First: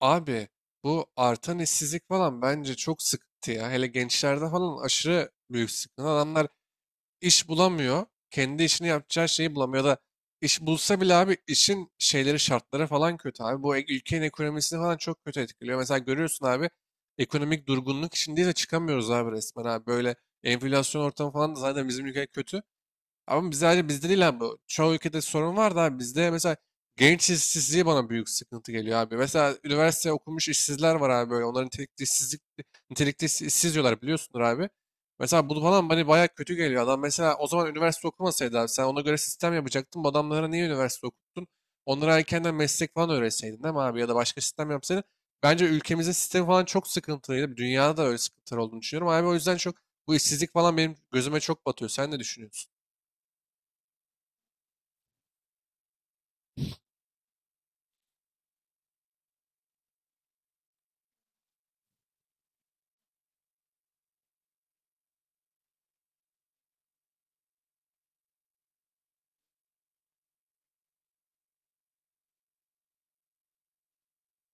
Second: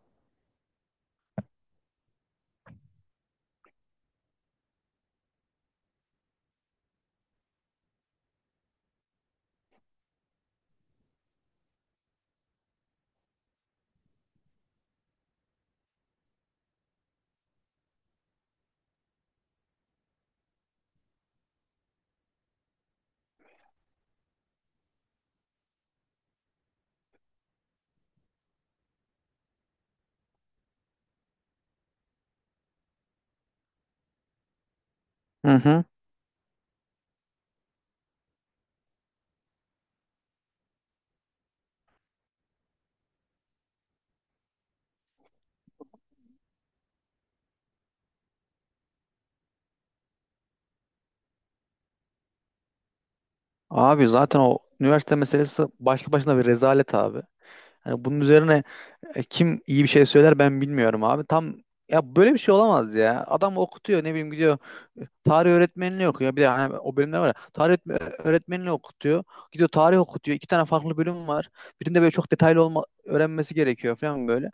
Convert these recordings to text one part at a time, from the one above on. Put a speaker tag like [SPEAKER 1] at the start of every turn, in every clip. [SPEAKER 1] Abi bu artan işsizlik falan bence çok sıkıntı ya. Hele gençlerde falan aşırı büyük sıkıntı. Adamlar iş bulamıyor. Kendi işini yapacağı şeyi bulamıyor. Ya da iş bulsa bile abi işin şeyleri şartları falan kötü abi. Bu ülkenin ekonomisini falan çok kötü etkiliyor. Mesela görüyorsun abi ekonomik durgunluk içindeyiz de çıkamıyoruz abi resmen abi. Böyle enflasyon ortamı falan da zaten bizim ülke kötü. Ama biz sadece bizde değil abi. Çoğu ülkede sorun var da abi bizde mesela genç işsizliği bana büyük sıkıntı geliyor abi. Mesela üniversite okumuş işsizler var abi böyle. Onların nitelikli nitelikli işsiz diyorlar biliyorsundur abi. Mesela
[SPEAKER 2] Hı
[SPEAKER 1] bu
[SPEAKER 2] hı.
[SPEAKER 1] falan bana bayağı kötü geliyor. Adam mesela o zaman üniversite okumasaydı abi sen ona göre sistem yapacaktın. Bu adamlara niye üniversite okuttun? Onlara erkenden meslek falan öğretseydin değil mi abi? Ya da başka sistem yapsaydın. Bence ülkemizin sistemi falan çok sıkıntılıydı. Dünyada da öyle sıkıntılar olduğunu düşünüyorum. Abi o yüzden çok bu işsizlik falan benim gözüme çok batıyor. Sen ne düşünüyorsun?
[SPEAKER 2] Abi zaten o üniversite meselesi başlı başına bir rezalet abi. Hani bunun üzerine kim iyi bir şey söyler ben bilmiyorum abi. Tam ya böyle bir şey olamaz ya. Adam okutuyor, ne bileyim, gidiyor tarih öğretmenliği okuyor. Bir de hani o bölümler var ya. Öğretmenliği okutuyor. Gidiyor tarih okutuyor. 2 tane farklı bölüm var. Birinde böyle çok detaylı olma öğrenmesi gerekiyor falan böyle.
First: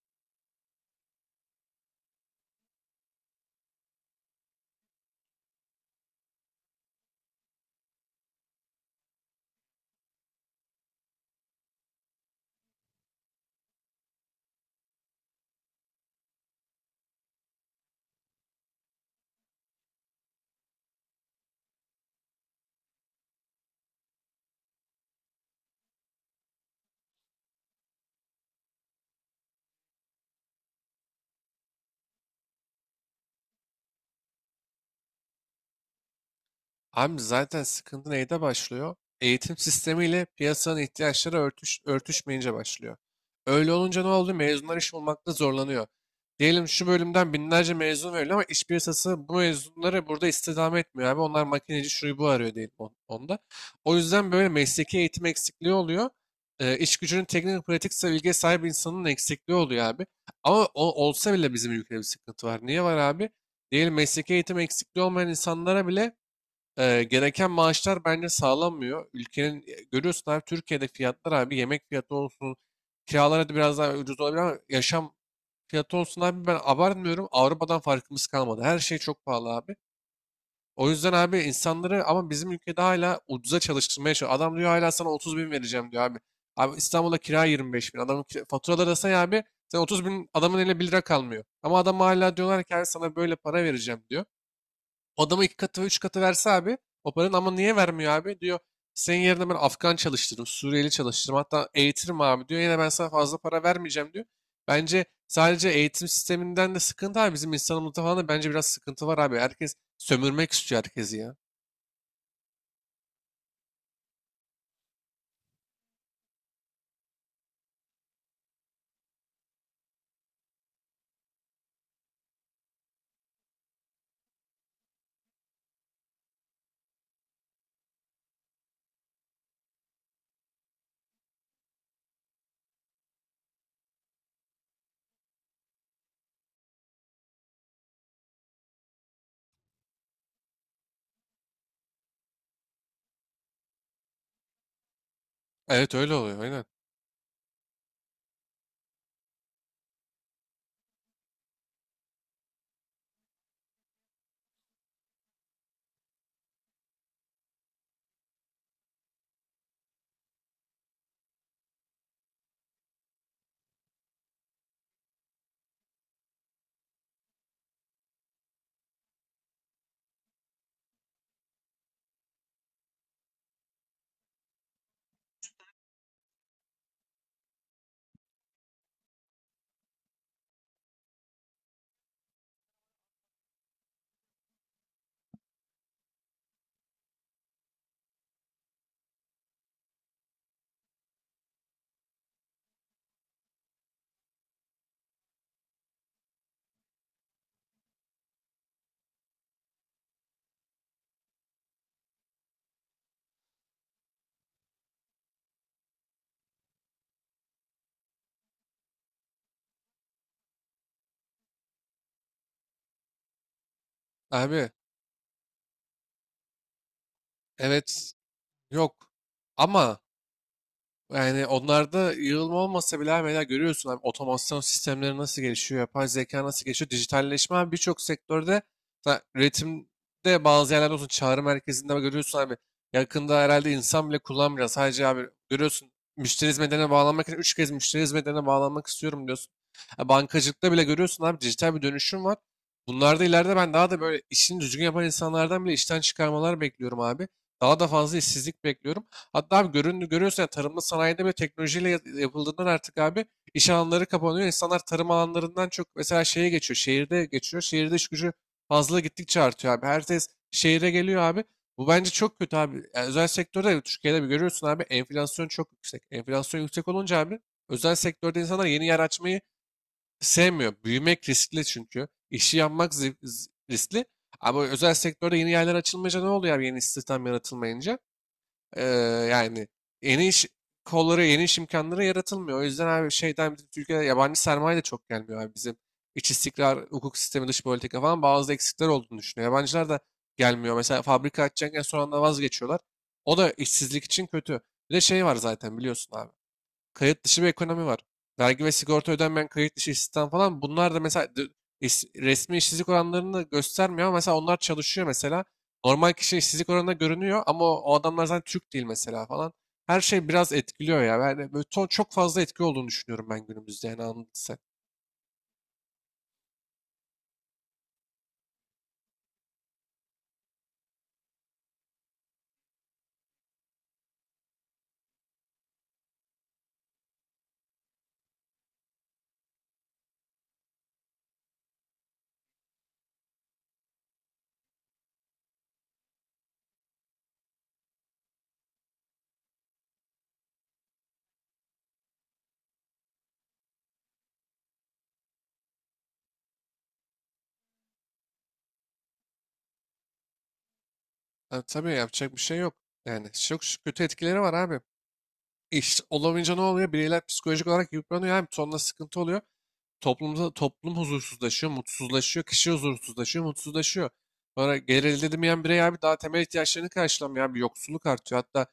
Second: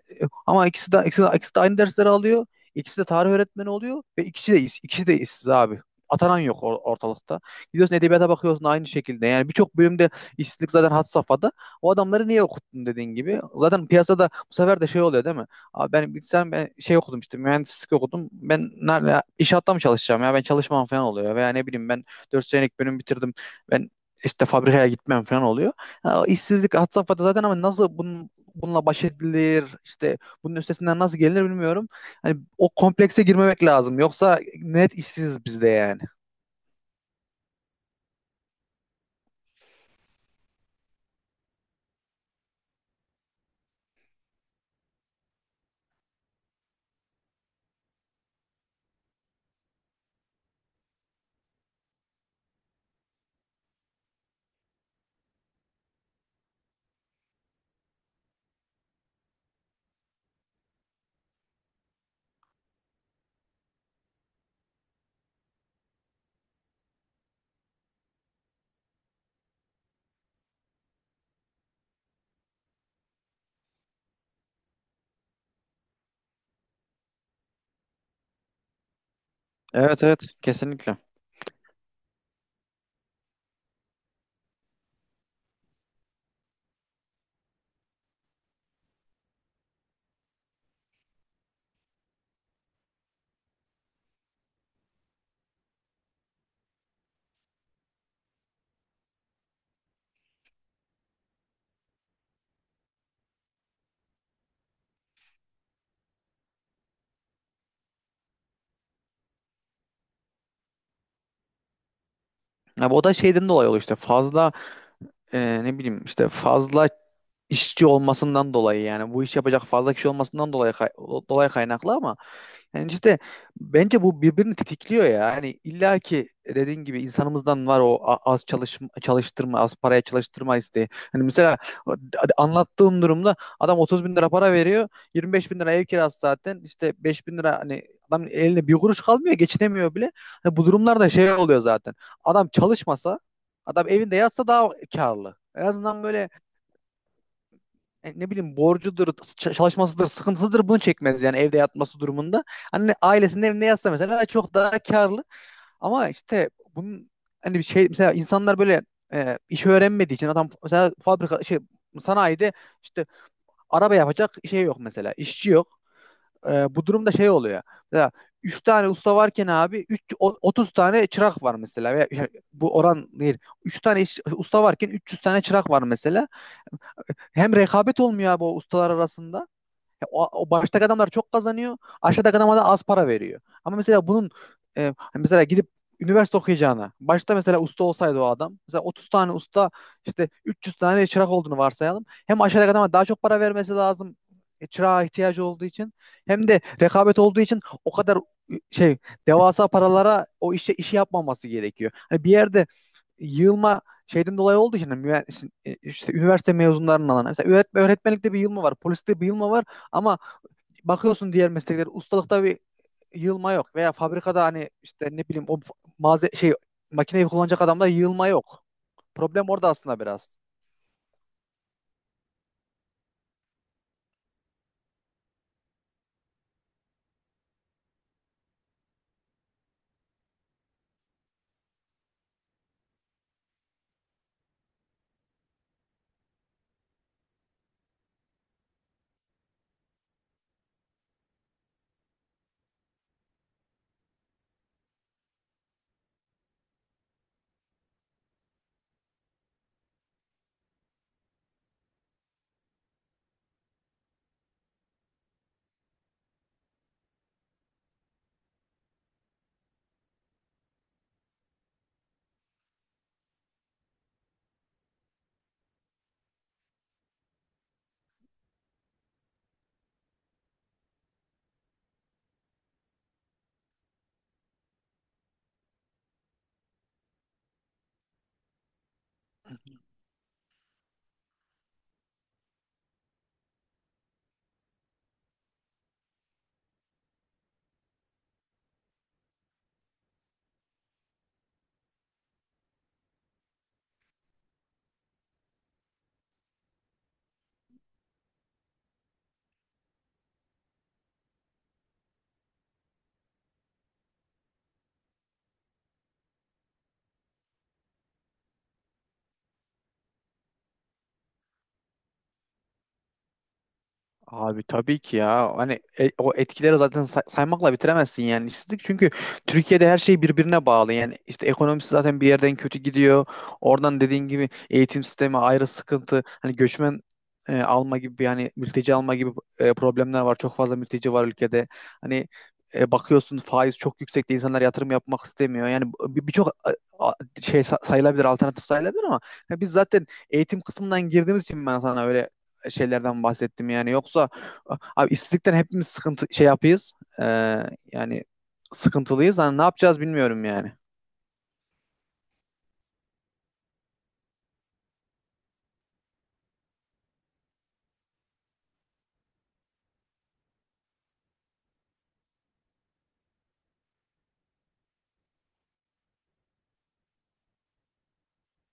[SPEAKER 2] Ama ikisi de aynı dersleri alıyor. İkisi de tarih öğretmeni oluyor ve ikisi de işsiz abi. Atanan yok ortalıkta. Gidiyorsun edebiyata bakıyorsun aynı şekilde. Yani birçok bölümde işsizlik zaten had safhada. O adamları niye okuttun dediğin gibi. Zaten piyasada bu sefer de şey oluyor değil mi? Abi ben bilsem, ben şey okudum, işte mühendislik okudum. Ben nerede, inşaatta mı çalışacağım, ya ben çalışmam falan oluyor. Veya ne bileyim, ben 4 senelik bölüm bitirdim. Ben işte fabrikaya gitmem falan oluyor. Ha, işsizlik had safhada zaten ama nasıl bunun, bununla baş edilir, işte bunun üstesinden nasıl gelinir bilmiyorum. Hani o komplekse girmemek lazım, yoksa net işsiz bizde yani.
[SPEAKER 1] Abi zaten sıkıntı neyde başlıyor? Eğitim sistemiyle piyasanın ihtiyaçları örtüşmeyince başlıyor. Öyle olunca ne oldu? Mezunlar iş bulmakta zorlanıyor. Diyelim şu bölümden binlerce mezun veriliyor ama iş piyasası bu mezunları burada istihdam etmiyor abi. Onlar makineci şuyu bu arıyor diyelim onda. O yüzden böyle mesleki eğitim eksikliği oluyor. İş gücünün teknik pratik bilgiye sahip insanın eksikliği oluyor abi. Ama olsa bile bizim ülkede bir sıkıntı var. Niye var abi? Diyelim mesleki eğitim eksikliği olmayan insanlara bile gereken maaşlar bence sağlanmıyor. Ülkenin görüyorsun abi Türkiye'de fiyatlar abi yemek fiyatı olsun, kiralar hadi biraz daha ucuz olabilir ama yaşam fiyatı olsun abi ben abartmıyorum. Avrupa'dan farkımız kalmadı. Her şey çok pahalı abi.
[SPEAKER 2] Evet evet,
[SPEAKER 1] O
[SPEAKER 2] kesinlikle.
[SPEAKER 1] yüzden abi insanları ama bizim ülkede hala ucuza çalıştırmaya çalışıyor. Adam diyor hala sana 30 bin vereceğim diyor abi. Abi İstanbul'da kira 25 bin. Adamın faturaları da say abi. Sen 30 bin adamın eline bir lira kalmıyor. Ama adam hala diyorlar ki abi sana böyle para vereceğim diyor. O adama iki katı ve üç katı verse abi o paranın ama niye vermiyor abi diyor. Senin yerine ben Afgan çalıştırırım, Suriyeli çalıştırırım hatta eğitirim abi diyor. Yine ben sana fazla para vermeyeceğim diyor. Bence sadece eğitim sisteminden de sıkıntı abi. Bizim insanımızda falan da bence biraz sıkıntı var abi. Herkes sömürmek istiyor herkesi ya.
[SPEAKER 2] Abi o da şeyden dolayı oluyor, işte fazla ne bileyim işte fazla işçi olmasından dolayı, yani bu iş yapacak fazla kişi olmasından dolayı kaynaklı ama yani işte bence bu birbirini tetikliyor ya. Yani illa ki dediğin gibi insanımızdan var o az çalış çalıştırma, az paraya çalıştırma isteği. Hani mesela anlattığım durumda adam 30 bin lira para veriyor. 25 bin lira ev kirası zaten. İşte 5 bin lira, hani adam eline bir kuruş kalmıyor. Geçinemiyor bile. Hani bu durumlarda şey oluyor zaten. Adam çalışmasa, adam evinde yatsa daha karlı. En
[SPEAKER 1] Evet,
[SPEAKER 2] azından
[SPEAKER 1] öyle
[SPEAKER 2] böyle
[SPEAKER 1] oluyor aynen.
[SPEAKER 2] ne bileyim borcudur, çalışmasıdır, sıkıntısıdır bunu çekmez yani evde yatması durumunda. Anne ailesinin evinde yatsa mesela çok daha karlı, ama işte bunun hani bir şey, mesela insanlar böyle iş öğrenmediği için adam mesela fabrika şey, sanayide işte araba yapacak şey yok, mesela işçi yok. Bu durumda şey oluyor. Mesela 3 tane usta varken abi 3 30 tane çırak var mesela, veya yani bu oran değil. Usta varken 300 tane çırak var mesela. Hem rekabet olmuyor abi o ustalar arasında. Ya o baştaki adamlar çok kazanıyor. Aşağıdaki adama da az para veriyor. Ama mesela bunun hani mesela gidip üniversite okuyacağına başta mesela usta olsaydı, o adam mesela 30 tane usta, işte 300 tane çırak olduğunu varsayalım. Hem aşağıdaki adama daha çok para vermesi lazım çırağa ihtiyacı olduğu için, hem de rekabet olduğu için o kadar e, şey devasa paralara o işe işi yapmaması gerekiyor. Hani bir yerde yığılma şeyden dolayı olduğu için, hani işte, işte üniversite mezunlarının alanı. Mesela öğretmenlikte bir yığılma var, poliste bir yığılma var. Ama bakıyorsun diğer mesleklere, ustalıkta bir yığılma yok. Veya fabrikada hani
[SPEAKER 1] Abi,
[SPEAKER 2] işte ne bileyim o malze şey makineyi kullanacak adamda
[SPEAKER 1] evet,
[SPEAKER 2] yığılma yok.
[SPEAKER 1] yok,
[SPEAKER 2] Problem orada
[SPEAKER 1] ama
[SPEAKER 2] aslında biraz.
[SPEAKER 1] yani onlarda yığılma olmasa bile abi mesela görüyorsun abi otomasyon sistemleri nasıl gelişiyor, yapay zeka nasıl gelişiyor, dijitalleşme abi birçok sektörde üretimde bazı yerlerde olsun çağrı merkezinde görüyorsun abi yakında herhalde insan bile kullanmayacak. Sadece abi görüyorsun müşteri hizmetlerine bağlanmak için 3 kez müşteri hizmetlerine bağlanmak istiyorum diyorsun. Ha, bankacılıkta bile görüyorsun abi dijital bir dönüşüm var. Bunlarda ileride ben daha da böyle işini düzgün yapan insanlardan bile işten çıkarmalar bekliyorum abi. Daha da fazla işsizlik bekliyorum. Hatta abi görüyorsun ya tarımda sanayide bile teknolojiyle yapıldığından artık abi iş alanları kapanıyor. İnsanlar tarım alanlarından çok mesela şeye geçiyor. Şehirde geçiyor. Şehirde iş gücü fazla gittikçe artıyor abi. Herkes şehire geliyor abi. Bu bence çok kötü abi. Yani özel sektörde Türkiye'de bir görüyorsun abi enflasyon çok yüksek. Enflasyon yüksek olunca abi özel sektörde insanlar yeni yer açmayı sevmiyor. Büyümek riskli çünkü. İşi yapmak riskli. Ama özel sektörde yeni yerler açılmayınca ne oluyor abi yeni istihdam yaratılmayınca? Ee, Yani yeni iş kolları, yeni iş imkanları yaratılmıyor. O yüzden abi şeyden bizim Türkiye'de yabancı sermaye de çok gelmiyor abi bizim. İç istikrar, hukuk sistemi, dış politika falan bazı eksikler olduğunu düşünüyor. Yabancılar da gelmiyor. Mesela fabrika açacakken son anda vazgeçiyorlar. O da işsizlik için kötü. Bir de şey var zaten biliyorsun abi kayıt dışı bir ekonomi var. Vergi ve sigorta ödenmeyen kayıt dışı istihdam falan bunlar da mesela resmi işsizlik oranlarını göstermiyor ama mesela onlar çalışıyor mesela. Normal kişi işsizlik oranında görünüyor ama o adamlar zaten Türk değil mesela falan. Her şey biraz etkiliyor ya. Yani böyle çok fazla etki olduğunu düşünüyorum ben günümüzde yani anladın sen.
[SPEAKER 2] Abi tabii ki ya. Hani o etkileri zaten saymakla bitiremezsin yani, işsizlik. Çünkü Türkiye'de her şey birbirine bağlı. Yani işte ekonomisi zaten bir yerden kötü gidiyor. Oradan dediğin gibi eğitim sistemi ayrı sıkıntı. Hani göçmen alma gibi bir, hani mülteci alma gibi problemler var. Çok fazla mülteci var ülkede. Hani bakıyorsun faiz çok yüksekte, insanlar yatırım yapmak istemiyor. Yani birçok a- sayılabilir, alternatif sayılabilir ama ya biz zaten eğitim kısmından girdiğimiz için ben sana öyle şeylerden bahsettim yani. Yoksa abi işsizlikten hepimiz sıkıntı şey yapıyız. Ee, Yani sıkıntılıyız. Hani ne yapacağız bilmiyorum yani.
[SPEAKER 1] Ha, tabii yapacak bir şey yok. Yani çok kötü etkileri var abi. İş olamayınca ne oluyor? Bireyler psikolojik olarak yıpranıyor. Hem sonra sıkıntı oluyor. Toplumda toplum huzursuzlaşıyor, mutsuzlaşıyor, kişi huzursuzlaşıyor, mutsuzlaşıyor. Sonra gelir elde edemeyen birey abi daha temel ihtiyaçlarını karşılamıyor. Bir yoksulluk artıyor. Hatta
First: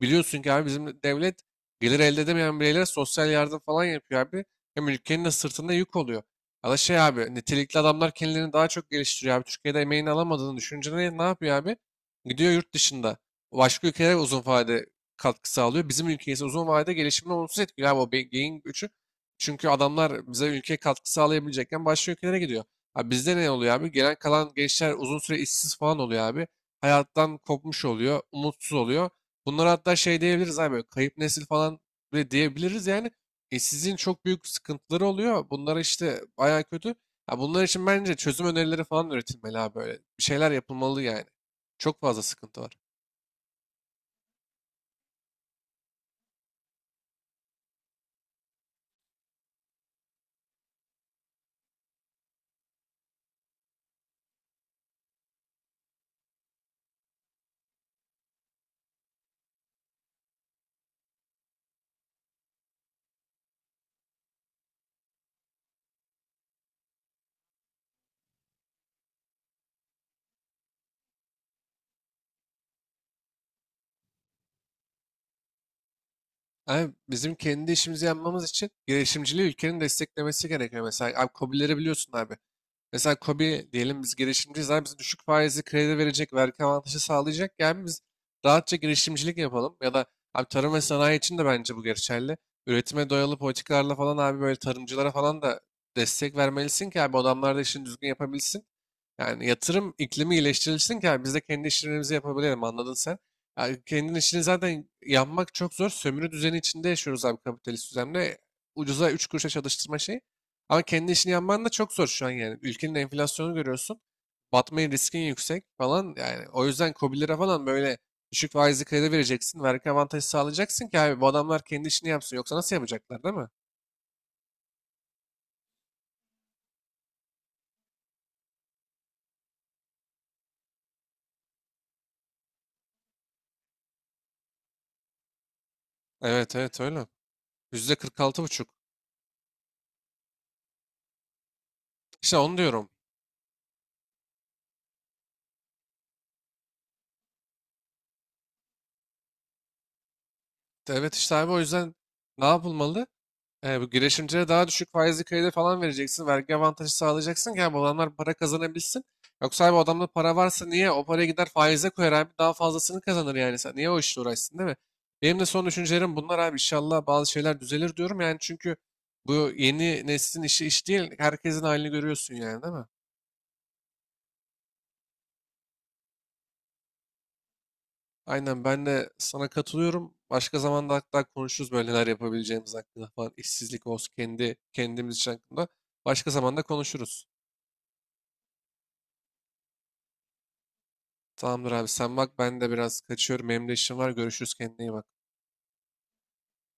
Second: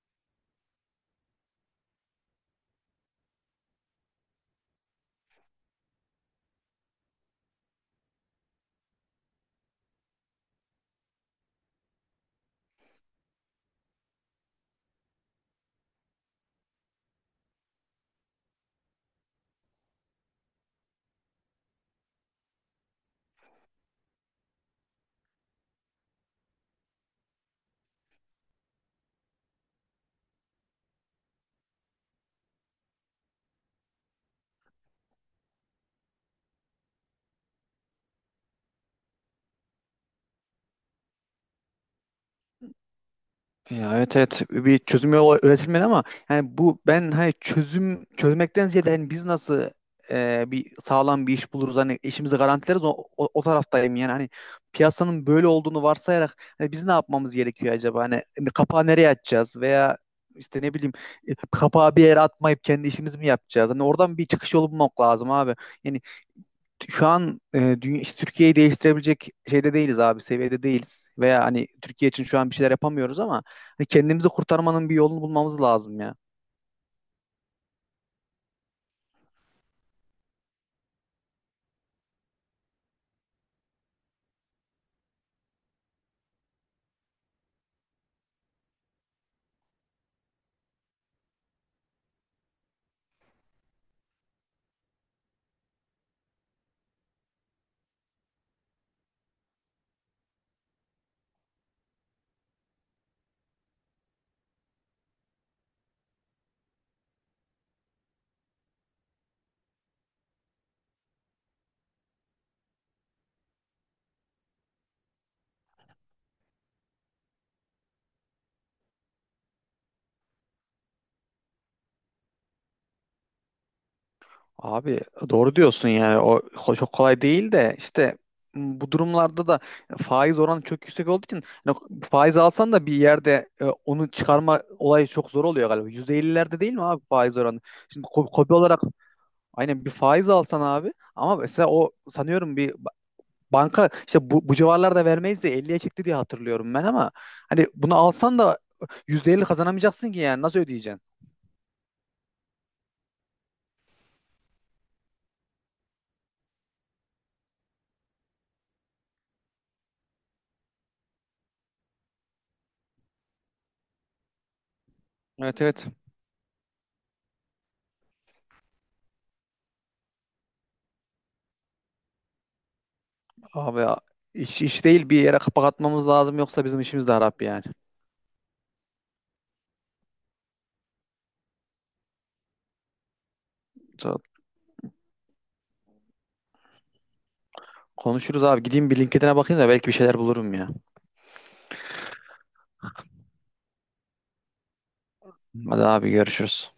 [SPEAKER 1] biliyorsun ki abi bizim devlet gelir elde edemeyen bireylere sosyal yardım falan yapıyor abi. Hem ülkenin de sırtında yük oluyor. Ya da şey abi nitelikli adamlar kendilerini daha çok geliştiriyor abi. Türkiye'de emeğini alamadığını düşünce ne yapıyor abi? Gidiyor yurt dışında. Başka ülkelere uzun vade katkı sağlıyor. Bizim ülkeyiz uzun vadede gelişimini olumsuz etkiliyor. Abi o beyin göçü. Çünkü adamlar bize ülkeye katkı sağlayabilecekken başka ülkelere gidiyor. Abi bizde ne oluyor abi? Gelen kalan gençler uzun süre işsiz falan oluyor abi. Hayattan kopmuş oluyor, umutsuz oluyor. Bunlara hatta şey diyebiliriz abi, böyle kayıp nesil falan bile diyebiliriz yani. İşsizliğin çok büyük sıkıntıları oluyor. Bunlar işte bayağı kötü. Ya bunlar için bence çözüm önerileri falan üretilmeli abi böyle. Bir şeyler yapılmalı yani. Çok fazla sıkıntı var.
[SPEAKER 2] Ya evet evet, bir çözüm yolu üretilmedi ama yani bu ben, hani çözüm çözmekten ziyade hani biz nasıl bir sağlam bir iş buluruz, hani işimizi garantileriz, o taraftayım yani. Hani piyasanın böyle olduğunu varsayarak hani biz ne yapmamız gerekiyor acaba, hani kapağı nereye atacağız, veya işte ne bileyim kapağı bir yere atmayıp kendi işimizi mi yapacağız, hani oradan bir çıkış yolu bulmak lazım abi. Yani şu an işte Türkiye'yi değiştirebilecek şeyde değiliz abi, seviyede değiliz. Veya hani Türkiye için şu an bir şeyler yapamıyoruz ama hani kendimizi kurtarmanın bir yolunu bulmamız lazım ya.
[SPEAKER 1] Abi bizim kendi işimizi yapmamız için girişimciliği ülkenin desteklemesi gerekiyor. Mesela abi KOBİ'leri biliyorsun abi. Mesela KOBİ diyelim biz girişimciyiz abi bize düşük faizli kredi verecek, vergi avantajı sağlayacak. Yani biz rahatça girişimcilik yapalım. Ya da abi tarım ve sanayi için de bence bu geçerli. Üretime dayalı politikalarla falan abi böyle tarımcılara falan da destek vermelisin ki abi adamlar da işini düzgün yapabilsin. Yani yatırım iklimi iyileştirilsin ki abi biz de kendi işlerimizi yapabilelim anladın sen. Yani kendin işini zaten yapmak çok zor. Sömürü düzeni içinde yaşıyoruz abi kapitalist düzende. Ucuza 3 kuruşa çalıştırma şeyi. Ama kendi işini yapman da çok zor şu an yani. Ülkenin enflasyonu görüyorsun. Batmayı riskin yüksek falan. Yani o yüzden KOBİ'lere falan böyle düşük faizli kredi vereceksin. Vergi avantajı sağlayacaksın ki abi bu adamlar kendi işini yapsın. Yoksa nasıl yapacaklar değil mi?
[SPEAKER 2] Abi doğru diyorsun, yani çok kolay değil de, işte bu durumlarda da faiz oranı çok yüksek olduğu için hani faiz alsan da bir yerde onu çıkarma olayı çok zor oluyor galiba.
[SPEAKER 1] Evet,
[SPEAKER 2] %50'lerde değil
[SPEAKER 1] evet,
[SPEAKER 2] mi abi
[SPEAKER 1] öyle.
[SPEAKER 2] faiz oranı? Şimdi kobi
[SPEAKER 1] %46,5.
[SPEAKER 2] olarak, aynen bir faiz alsan abi, ama mesela o
[SPEAKER 1] İşte
[SPEAKER 2] sanıyorum
[SPEAKER 1] onu
[SPEAKER 2] bir
[SPEAKER 1] diyorum.
[SPEAKER 2] banka işte bu civarlarda vermeyiz de 50'ye çekti diye hatırlıyorum ben, ama hani bunu alsan da %50 kazanamayacaksın ki, yani nasıl ödeyeceksin?
[SPEAKER 1] Evet, işte abi o yüzden ne yapılmalı? Bu girişimcilere daha düşük faizli kredi falan vereceksin. Vergi avantajı sağlayacaksın ki abi bu adamlar para kazanabilsin. Yoksa abi o adamda para varsa niye o paraya gider faize koyar abi daha fazlasını kazanır yani. Sen niye o işle uğraşsın değil mi? Benim de
[SPEAKER 2] Evet
[SPEAKER 1] son
[SPEAKER 2] evet,
[SPEAKER 1] düşüncelerim bunlar abi. İnşallah bazı şeyler düzelir diyorum yani çünkü bu yeni neslin işi iş değil. Herkesin halini görüyorsun yani değil mi?
[SPEAKER 2] abi ya, iş değil, bir yere kapak atmamız lazım yoksa bizim işimiz de harap yani.
[SPEAKER 1] Aynen ben de sana katılıyorum. Başka zaman hatta konuşuruz böyle neler yapabileceğimiz hakkında falan. İşsizlik olsun kendi kendimiz için hakkında. Başka zamanda konuşuruz.
[SPEAKER 2] Konuşuruz abi, gideyim bir LinkedIn'e bakayım da belki bir şeyler bulurum ya.
[SPEAKER 1] Tamamdır abi sen bak ben de biraz kaçıyorum. Benim de işim var. Görüşürüz kendine iyi bak.
[SPEAKER 2] Hadi abi, görüşürüz.